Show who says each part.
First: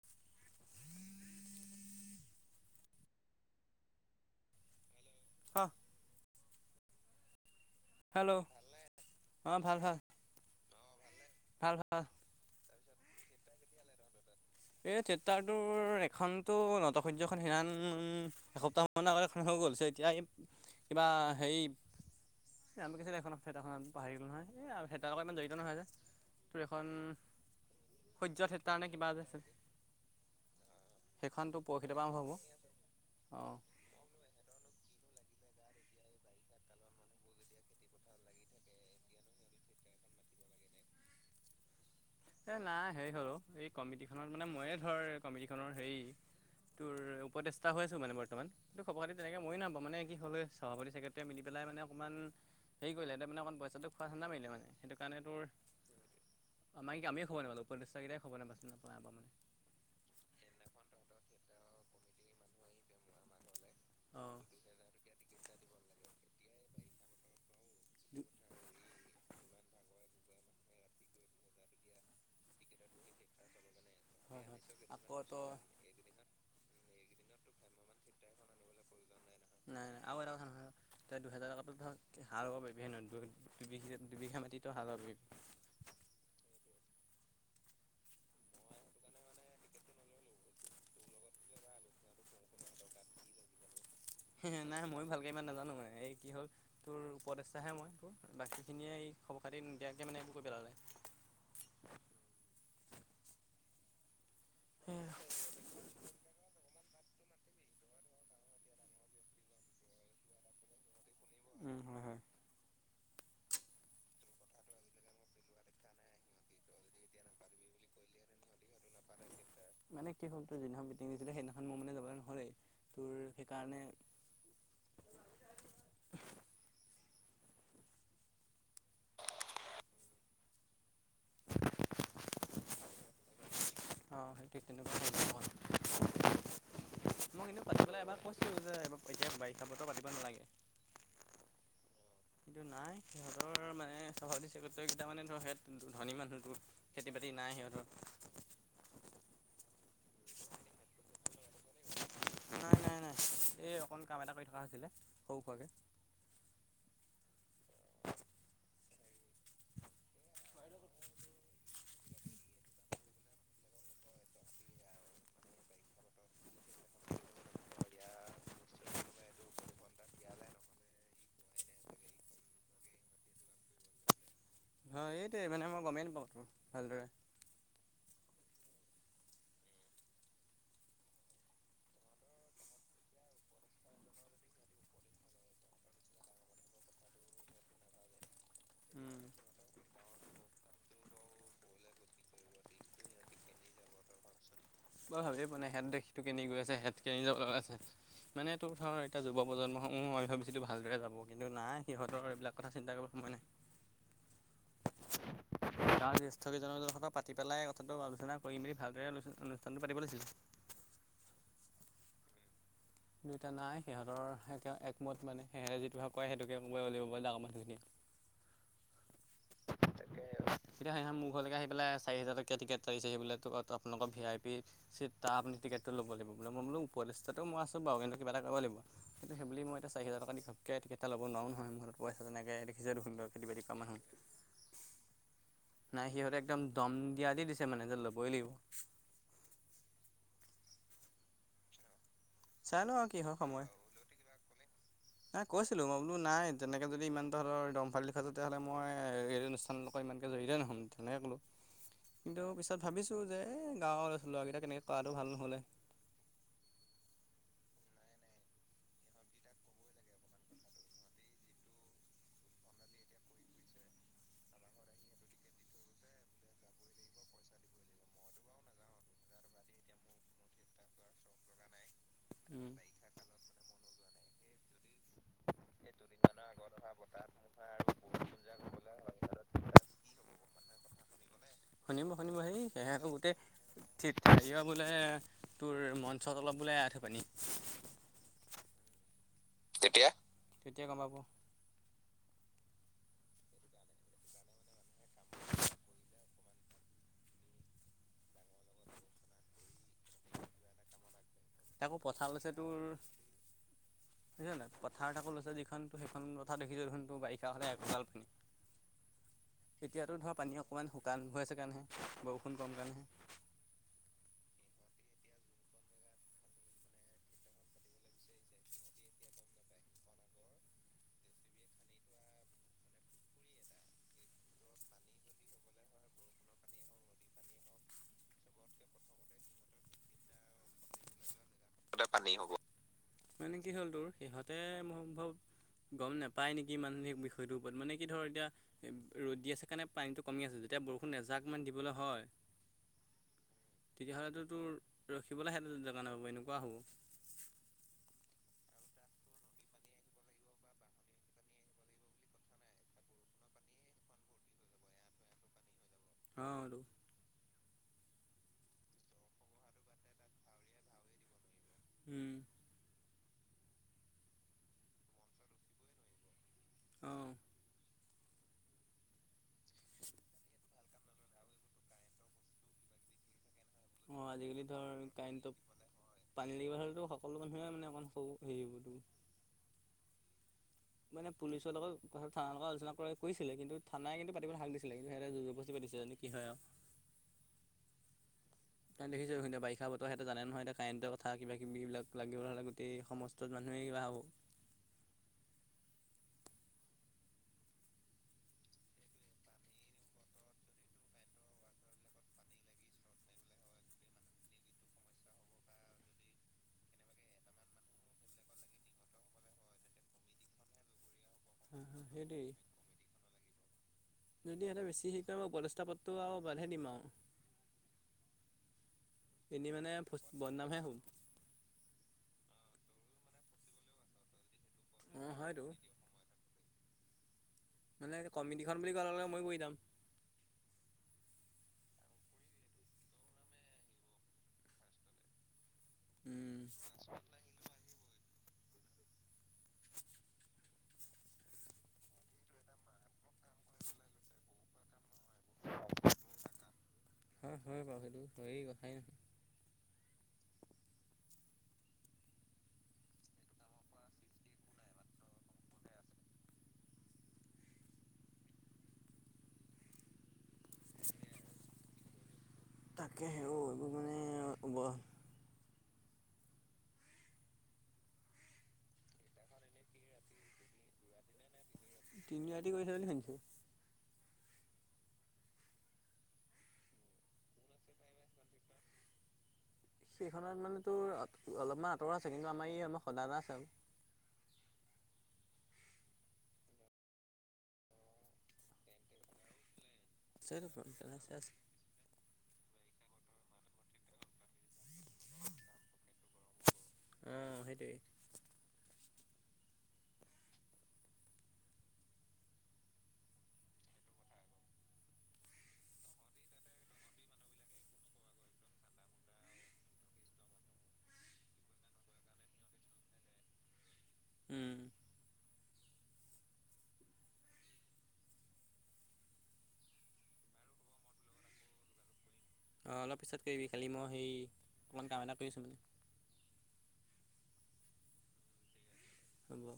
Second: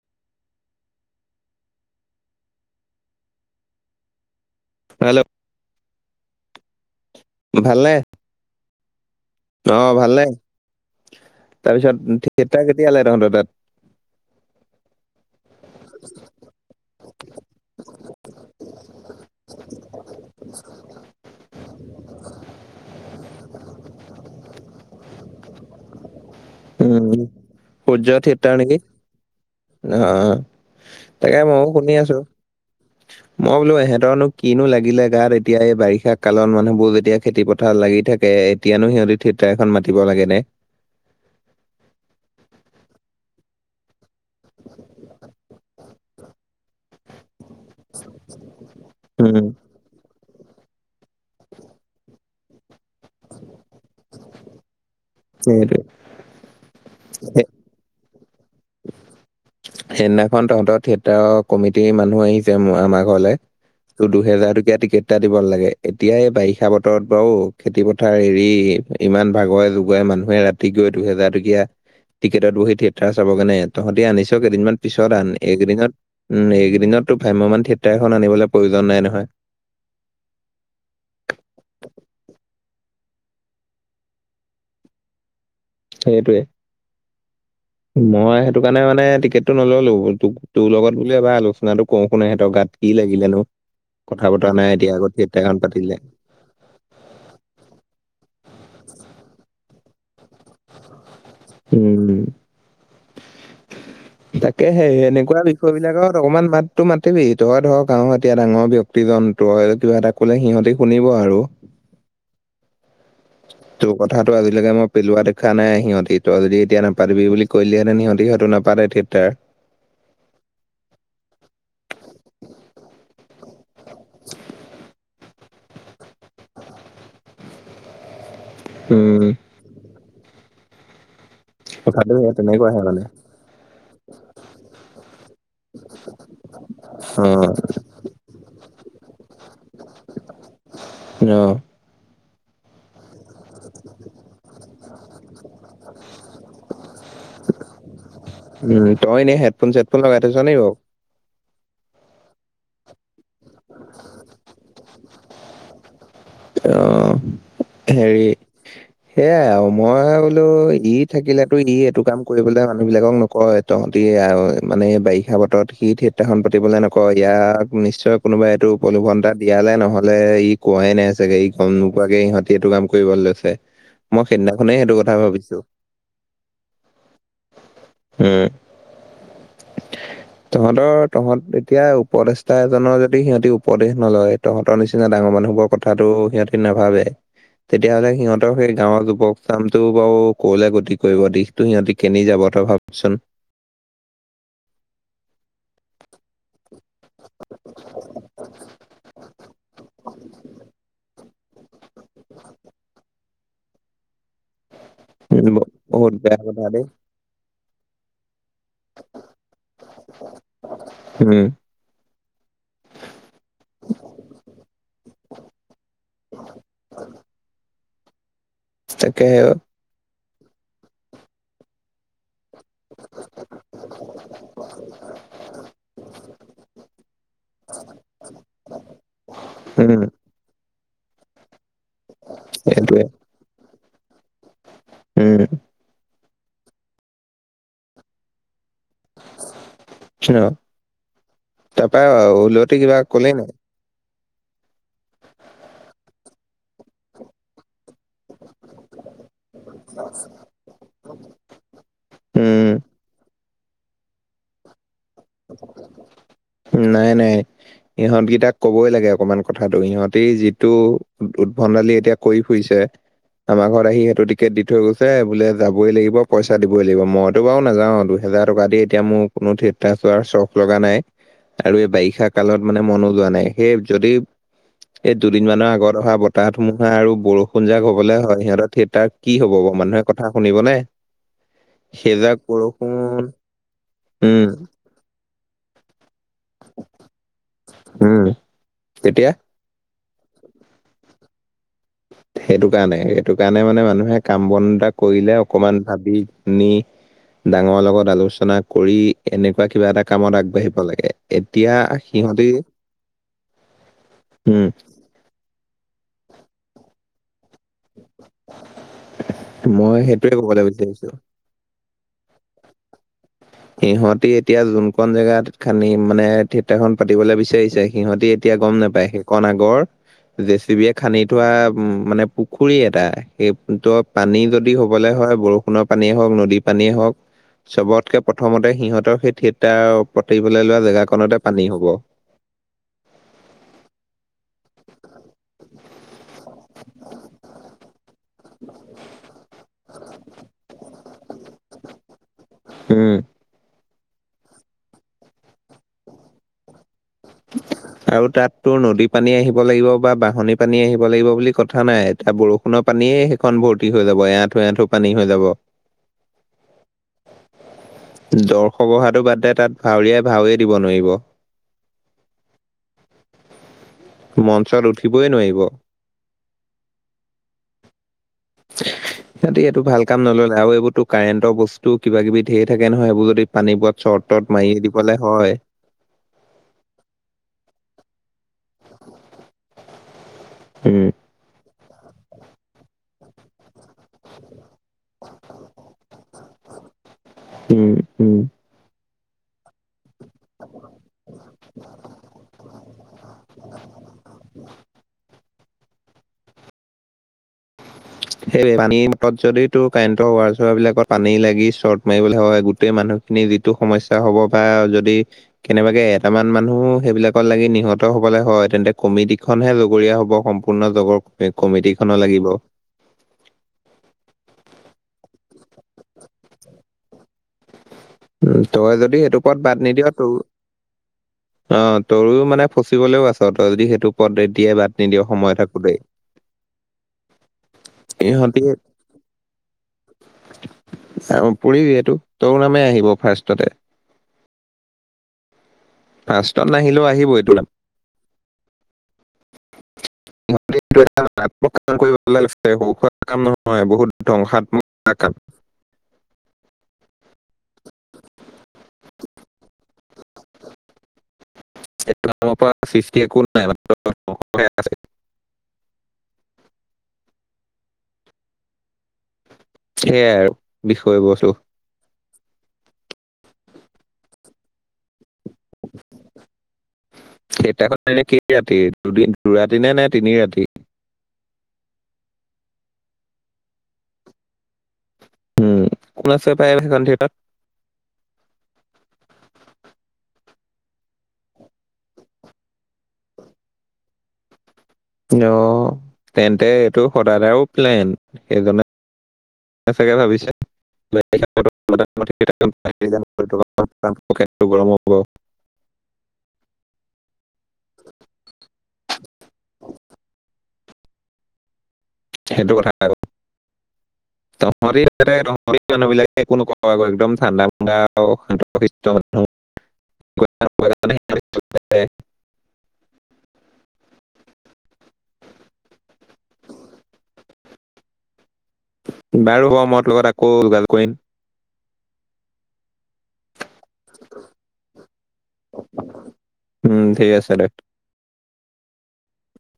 Speaker 1: [unintelligible]
Speaker 2: Hello.
Speaker 1: অ।
Speaker 2: ভালনে।
Speaker 1: Hello.
Speaker 2: অ' ভাল নে
Speaker 1: ভাল ভাল
Speaker 2: তাৰপিছত থিয়েটাৰ কেতিয়ালে তহঁতৰ তাত।
Speaker 1: এই থিয়েটাৰটোৰ এখনতো নটসহ্যখন সিৰাণ এসপ্তাহ। [inaudible] হৈ গ'ল [inaudible] এতিয়া কিবা হেৰি। এ আমিখন ফেটাখন পাহি গল নহয় সে ইমান জড়িত নহয় যে। তোৰ এখন
Speaker 2: উম,
Speaker 1: সূৰ্য থিয়েটাৰ নে কিবা যে।
Speaker 2: অ অ তাকে
Speaker 1: সেইখনতো
Speaker 2: মইও শুনি
Speaker 1: পৰহিলৈ পৰা
Speaker 2: আছো
Speaker 1: আৰম্ভ হ'ব অঁ
Speaker 2: মই বোলো এহেঁতৰনো। কিনো লাগিলে গাত এতিয়া এই বাৰিষা কালত মানুহবোৰ যেতিয়া খেতি পথাৰত লাগি থাকে। তিয়ানো সিহঁতে থিয়েটাৰ এখন মাতিব লাগে।
Speaker 1: এই নাই সেই হ'লো এই কমিটিখনত মানে মইয়ে ধৰ এই কমিটিখনৰ হেৰি। তোৰ উপদেষ্টা হৈ আছো মানে বৰ্তমান ত খবৰ খাতি তেনেকে
Speaker 2: উম,
Speaker 1: মই নাপাও [inaudible] কি হ'ল সভাপতি চেক্ৰেটীয়ে মিলি পেলাই অকণমান হেৰি কৰিলে মানে অকণ পইচাটো খোৱা ধাণ্ডা মাৰিলে মানে। সেইটো কাৰণে তোৰ।
Speaker 2: সেইটোৱে
Speaker 1: [inaudible] আমি আমিয়ে
Speaker 2: সে-
Speaker 1: খবৰ [unintelligible]
Speaker 2: সেইদিনাখন তহঁতৰ থিয়েটাৰ কমিটিৰ মানুহ আহি [inaudible] আমাৰ ঘৰলে।
Speaker 1: অঁ
Speaker 2: দুহেজাৰ টকীয়া টিকেট। ইত্যাদি দিব লাগে এতিয়া এই বাৰিষা বতৰত বাৰু খেতি পথাৰ এৰি ইমান ভাগৰে জোগৰে মানুহে ৰাতি। তি গৈ দুহেজাৰ টকীয়া টিকটত বহি থিয়েটাৰ চাব কাৰণে তহঁতি আনি। ত
Speaker 1: হয়
Speaker 2: কেইদিনমান
Speaker 1: হয়
Speaker 2: পিছত আন একেইদিনত। উম এইকদিনতটো ভাম্যমান থিয়েটাৰ এখন আনিবলৈ প্ৰয়োজন নাই নহয়।
Speaker 1: নাই আৰু এটা কথা নহয়। তই দুহেজাৰ টকাতো ধৰ হাৰ হব পাৰিবি হেনঘ দুবিঘা মাটিতো হাল বাবি।
Speaker 2: সেইটোৱে। মই সেইটো কাৰণে মানে টিকেট টো তোৰ লগত বোলে ভাল। [inaudible] কওঁ শুন সিহতৰ গাত কি লাগিলেনো কথা বতৰা নাই এতিয়া
Speaker 1: ময়ো
Speaker 2: আগত
Speaker 1: ভালকৈ ইমান
Speaker 2: থিয়েটাৰ এখন
Speaker 1: নাজানো মানে
Speaker 2: পাতিলে।
Speaker 1: এই কি হ'ল। তোৰ উপদেষ্টাহে মই তোৰ বাকীখিনিয়ে এই খবৰ খাতি নিদিয়াকৈ মানে এবোৰ কৰি পেলালে।
Speaker 2: উম তাকে সেই এনেকুৱা। বিষয় বিলাকত অকনমান মাতো মাতিবি তই ধৰ গাঁৱৰ এতিয়া ডাঙৰ ব্যক্তিজন তই কিবা এটা। ক'লে সিহঁতে শুনিব আৰু।
Speaker 1: উম হয় হয়।
Speaker 2: তোৰ কথাাতটো আজিলৈকে মই পেলোৱা দেখা নাই সিহঁতি তই যদি এতিয়া নাপাতিবি বুলি। কৰিলেহেনো সিহঁতি নাপাতে থিয়েটাৰ।
Speaker 1: মানে কি হ'ল তোৰ যিদিনাখন মিটিং দিছিলে সেইদিনাখন মোৰ মানে যাবলৈ নহলে তোৰ সেইকাৰণে।
Speaker 2: [inaudible]
Speaker 1: [inaudible]
Speaker 2: উম। কথাটো অ তেনেকুৱাহে মানে।
Speaker 1: অঁ সেই ঠিক তেনেকুৱা। মই
Speaker 2: অ',
Speaker 1: কিন্তু পাতি পেলাই এবাৰ কৈছো যে এতিয়া বাৰিষা বতৰ পাতিব নালাগে।
Speaker 2: অ।
Speaker 1: কিন্তু নাই সিহঁতৰ মানে সভাপতি চেক্ৰেটীটো কেইটা মানে ধনী মানুহটো। খেতি বাতি নাই সিহঁতৰ।
Speaker 2: উম তই এনে হেডফোন চেডফোন লগাই থৈছো নেকি বাৰু।
Speaker 1: নাই নাই নাই এই অকন কাম এটা কৰি থকা হৈছিলে সৰু খোৱাকে।
Speaker 2: অ হেৰি। সেয়াই আৰু মই বোলো ই থাকিলেতো ই এইটো কাম কৰিবলৈ মানুহ বিলাকক নকয়। তহঁতি আহ মানে বাৰিষা বতৰত সি থিয়েটাৰ খন পাতিবলৈ নকয় ইয়াক নিশ্চয়। কোনোবাই এইটো উপলোভন এটা দিয়ালে নহলে ই কোৱাই নাই। চাগে ই গম নোপোৱাকে ইিহঁতিটো কাম কৰিব লৈছে। মই সেইদিনাখনেই সেইটো
Speaker 1: হয়
Speaker 2: কথা
Speaker 1: এইটোৱে
Speaker 2: ভাবিছো
Speaker 1: মানে মই গমেই নাপাওঁ তোৰ ভালদৰে।
Speaker 2: উম। [inaudible] তহঁতৰ তহঁত এতিয়া উপদেষ্টা এজনৰ যদি সিহঁতি উপদেশ নলয় তহঁতৰ নিচিনা ডাঙৰ মানুহবোৰ। কথাাতটো সিহঁতি নাভাবে। তেতিয়াহ'লে সিহঁতৰ সেই গাঁৱৰ
Speaker 1: উম
Speaker 2: যুৱক চামটো বাৰু কলে গতি কৰিব দিশ। তু সিহঁতি কেনি যাব তই ভাবচোন।
Speaker 1: ময় ভাবিয়ে পোৱা নাই হেন্তেশটো কেনি গৈ আছে হত। [unintelligible] আছে মানে তোৰ ধৰ এতিয়া যুৱ প্ৰজন্মসম মই ভাবিছিলো ভালদৰে যাব কিন্তু নাই। সিহঁতৰ এইবিলাক কথা চিন্তা কৰিব সময় নাই।
Speaker 2: [unintelligible]
Speaker 1: গাঁৱ জ্যেষ্ঠ
Speaker 2: কথা দেই
Speaker 1: কেইজনৰত পাতি পেলাই কথাটো আলোচনা কৰি মেলি ভালদৰে অনুষ্ঠানটো পাতি লৈছিল।
Speaker 2: হম।
Speaker 1: দুয়টা নাই সিহঁতৰ এক একমত মানে সেহেৰে যিটো ভাগ ক কৰে সেইটোকে কব উওলিবলে ডাঙৰ মঠুখিনি।
Speaker 2: তাকেহে অ।
Speaker 1: তাকে তেতিয়া সিহ মোৰ ঘৰলৈক আহিেলাই চাৰি হাজাৰ টকীয়া টিকেট পাৰিছে সেইবো ত আপোনালোকৰ ভি আই পি। চিত টা আপুনি টিকেটটো লব লাগিব মই বোলো উপদষ্টাতটো মই আছো বাৰু কিন্তু কিব এটা কৰিব লাগিব। সেইবুলি মই এতিয়া
Speaker 2: উম,
Speaker 1: চাৰি হাজাৰ টকা দি খাম। কে কেইটা লব নোৱাৰো নহয় মূৰত পইচানেকৈ দেখিছই
Speaker 2: সেইটোৱে
Speaker 1: দেখুন সুন্দৰ খেতি বাতি কৰা মানুহ।
Speaker 2: উম,।
Speaker 1: নাই সিহঁতে একদম দম দিয়া দি দিছে মানে যে ল'বই লাগিব।
Speaker 2: [unintelligible] তাপা ওলতে
Speaker 1: চাই লওঁ
Speaker 2: কিবা
Speaker 1: আৰু কি
Speaker 2: কলি
Speaker 1: হয়
Speaker 2: নই।
Speaker 1: সময়। নাই কৈছিলো মই বোলো নাই তেনেকে যদি ইমান তহঁতৰ দমফালি। তেতিয়াহ'লে মই এই অনুষ্ঠানৰ লগত ইমানকৈ জড়তে নহ'ম। তেনেকৈ ক'লোঁ কিন্তু
Speaker 2: উম,
Speaker 1: পিছত ভাবিছোঁ যে এই গাঁৱৰ ল'ৰাকেইটা কেনেকৈ কৰাটো ভাল নহ'লে।
Speaker 2: নাই নাই। ইহঁতকেইটাক কবই লাগে অকমান কথাটো ইহঁতে যিটো উদ্ভণ্ডালি এতিয়া কৰি ফুৰিছে। আমাৰ ঘৰত আহি সেইটো টিকেট দি থৈ গৈছে বোলে যাবই লাগিব পইচা দিবই লাগিব মইতো বাৰু নাযাও আৰু টো। হেজাৰ টকা দি এতিয়া মোৰ কোনো ঠিত। টা চোৱাৰ চখ লগা নাই আৰু এই বাৰিষা কালত
Speaker 1: উম।
Speaker 2: মানে
Speaker 1: বাৰিষা
Speaker 2: মনো যোৱা নাই। সেই যদি
Speaker 1: কালত
Speaker 2: টিক টিক। এই দুদিন মানৰ আগত অহা বতাহ, ধুমুহা আৰু বৰষুণ যাক হ'বলে হয়। সিহঁতৰ থিয়েটাৰত কি হ'ব বাৰু? মানুহে কথা শুনিব নে?
Speaker 1: শুনিব, শুনিব সেই সেয়া আকৌ গোটেই থিট্
Speaker 2: উম
Speaker 1: হেৰিয় বোলে তোৰ মঞ্চ তলত বোলে আঠু পানী।
Speaker 2: উম, তেতিয়ায়া
Speaker 1: তেতিয়া, তেতিয়া গম পাব।
Speaker 2: সেইটো কাৰণে, সেইটো কাৰণে মানে মানুহে কাম- বন এটা কৰিলে অকমান ভাৱি গুণি ডাঙৰ লগত আলোচনা কৰি এনেকুৱা কিবা এটা কামত আগবাঢ়িব লাগে। এতিয়া
Speaker 1: তাকো পথাৰ
Speaker 2: সিহঁতি
Speaker 1: লৈছে তোৰ বুজিছ
Speaker 2: উম
Speaker 1: নাই
Speaker 2: -
Speaker 1: পথাৰত আাকৌ লৈছে যিখন সেইখন পথাৰ দেখিছই দেখোন ত' বাৰিষা হ'লে বানপানী,
Speaker 2: মই
Speaker 1: এতিয়াটো
Speaker 2: সেইটোয়ে
Speaker 1: ধৰা পানী
Speaker 2: কবলৈ
Speaker 1: অকমান
Speaker 2: বিচাৰিছো
Speaker 1: শুকান হৈ আছে কাৰণেহে বৰষুণ কম কাৰণেহে
Speaker 2: সিহঁতি এতিয়া যোন কণ জেগাত খানি মানে, থিয়েটাৰখন পাতিবলে বিচাৰিছে সিহঁতি এতিয়া গম নোপায় সেইকণ আগৰ জে চি বিয়ে খান্দি থোৱা উম মানে পুখুৰী এটা সেই ত' পানী যদি হ'বলে হয় বৰষুণৰ পানীয়ে হওঁক, নদীৰ পানীয়ে হওঁক চবতকে প্ৰথমতে সিহঁতৰ সেই থিয়েটাৰ পাতিবলে লোৱা জেগাখনতে পানী হ'ব।
Speaker 1: পানি হ'ব। মানে কি হ'ল তোৰ? সিহঁতে মোৰ সম্ভৱ গম নাপায় নেকি মানুহখিনি বিষয়টোৰ ওপৰত। মানে কি ধৰ এতিয়া ৰ'দ দি আছে কাৰণে পানীটো কমি আছে। যেতিয়া বৰষুণ এযাকমান দিবলে হয়
Speaker 2: উম।
Speaker 1: তেতিয়া হ'লেতো তোৰ ৰখিবলে সেয়াত জেগা নেপাব এনেকুৱা হ'ব।
Speaker 2: [unintelligible] আৰু তাতটো নদী পানী আহিব লাগিব বা বাঁহনী পানী আহিব লাগিব বুলি কথা নাই। এতিয়া বৰ ষুণৰ পানীয়েই সেইখন ভৰ্তি হৈ যাব। এআঁঠু এআঁঠু পানী হৈ যাব।
Speaker 1: অঁ, দু
Speaker 2: দৰ্শ বহাটো বাদদে তাত ভাওৰীয়াই ভাওৱে দিব নোৱাৰিব।
Speaker 1: উম।
Speaker 2: মঞ্চত উঠিবই নোৱাৰিব
Speaker 1: অঁ।
Speaker 2: সিহঁতি এইটো ভাল কাম নল'লে আৰু এইবোৰ তোক কাৰেণ্টৰ বস্তু কিবা-কিবি ধেই থাকে নহয় সেইবোৰ যদি পানীবোৰত
Speaker 1: অঁ
Speaker 2: চৰ্ট- তৰ্ত
Speaker 1: আজিকালি
Speaker 2: মাৰি
Speaker 1: ধৰ
Speaker 2: দিবলে হয়।
Speaker 1: কাৰেণ্টত পানী লাগিব হ'লেতো সকলো মানুহে মানে অকণ সৰু হেৰি হ'ব তো
Speaker 2: উম।
Speaker 1: মানে পুলিচৰ লগত কথাটো, থানাৰ লগত আলোনা কৰি -কৰিছিলে কিন্তু থানাই কিন্তু পাতিবলে সাহস দিছিলে। কিন্তু সিহঁতে যোৰ - জবস্তি পাতিছে বুলি কি হয় আক্
Speaker 2: উম, উম।
Speaker 1: তাত দেখিছো এতিয়া বাৰিষা বতৰ হেঁতে জানে নহয়। এতিয়া কাৰেণ্টৰ কথা কিবি- কিবি লাগিব হ'লে গোটেই সমস্ স্ত মানুহে কিবা হ'ব।
Speaker 2: [unintelligible] [unintelligible] সেই পানী মটত যদি তোৰ কাৰেণ্টৰ ৱাৰ- চোৱাৰ বিলাকত পানী লাগি চৰ্ট মাৰিবলে হয় গোটেই মানুহ খিনি যিটো সমস্যা হ'ব বা যদি কেনেবাকৈ এটামান মানুহ সেইবিলাকত লাগি নিহত হ'বলৈ হয় তেন্তে কমিটিখনহে লগৰীয়া হ'ব সম্পূ ৰ্ণ জগৰ
Speaker 1: হয়,
Speaker 2: কমিটি
Speaker 1: হয়,
Speaker 2: খনৰ লাগিব।
Speaker 1: সেইটোৱেই যদি ইহঁতে বেছি হেই কৰে মই পদস্থাপত্ৰটো আও বাদহে দিম আও।
Speaker 2: উম, তই যদি সেইটো পদ
Speaker 1: এনেই
Speaker 2: বাদ
Speaker 1: মানে
Speaker 2: নিদিয় তো
Speaker 1: ফচ- বদনামহে হ'ম।
Speaker 2: অ' তোৰ মানে ফচিবলেও আছ তই যদি সেইটো পদ এতিয়াই বাদ
Speaker 1: অ
Speaker 2: নিদিয় সময়
Speaker 1: হয়তো
Speaker 2: থাকোতেই।
Speaker 1: মানে কমিটিখন বুলি কোৱা লগে লগে মইও পৰি যাম।
Speaker 2: অ পৰিবিয়েতো তোৰ নামেই আহিব ফাৰ্ষ্টতে।
Speaker 1: উম
Speaker 2: ফাষ্টত নাহিলেও আহিবই তোৰ নাম। এটাক কাম কৰিব লাগে সৰু সুৰা কাম নহয় বহুত ধ্বংসাত্মক এটা কাম।
Speaker 1: হয়, হয় বাৰু সেইটো হেই কথাই নহয়।
Speaker 2: সেফালৰ পৰা সৃষ্টি একো নাই মানে। হয় আছে। সেয়াই আৰু বিষয় বস্তু।
Speaker 1: তাকে হে অ এইবোৰ মানে বৰ
Speaker 2: সেইদিনাখন এনে কি ৰাতি দুদিন দুৰাতি নে নে তিনি ৰাতি?
Speaker 1: তিনিৰাতি কৰিছে বুলি শুনিছো।
Speaker 2: উম, কোন আছে পায় সেইখন থিয়েটাৰত।
Speaker 1: সেইখনত মানে তোৰ অলপমান আঁতৰ আছে কিন্তু আমাৰ ই আমাৰ সদায় এটা আছে আৰু।
Speaker 2: অ' তেন্তে এইটো সদায় সদায়োএও প্লেন সেইজনে চাগে ভাবিছে
Speaker 1: আছেতো আছে আছে
Speaker 2: [unintelligible]
Speaker 1: অ সেইটোৱেই।
Speaker 2: সেইটো কথা আৰু অ শৰিতে শৰি মানুহ বিলাকে একো নকওঁ একদম ঠাণ্ডা মাষ্ট মানুহ। গোটেই কেইটা পৰিয়াল মানে
Speaker 1: উম
Speaker 2: বাৰু হব মই তোৰ লগত আকৌ যোগাযোগ কৰিম।
Speaker 1: অ অলপ পিছত কৰিবি খালি মই সেই অকণমান কাম এটা কৰি আছো মানে
Speaker 2: উম ঠিক আছে দে
Speaker 1: হব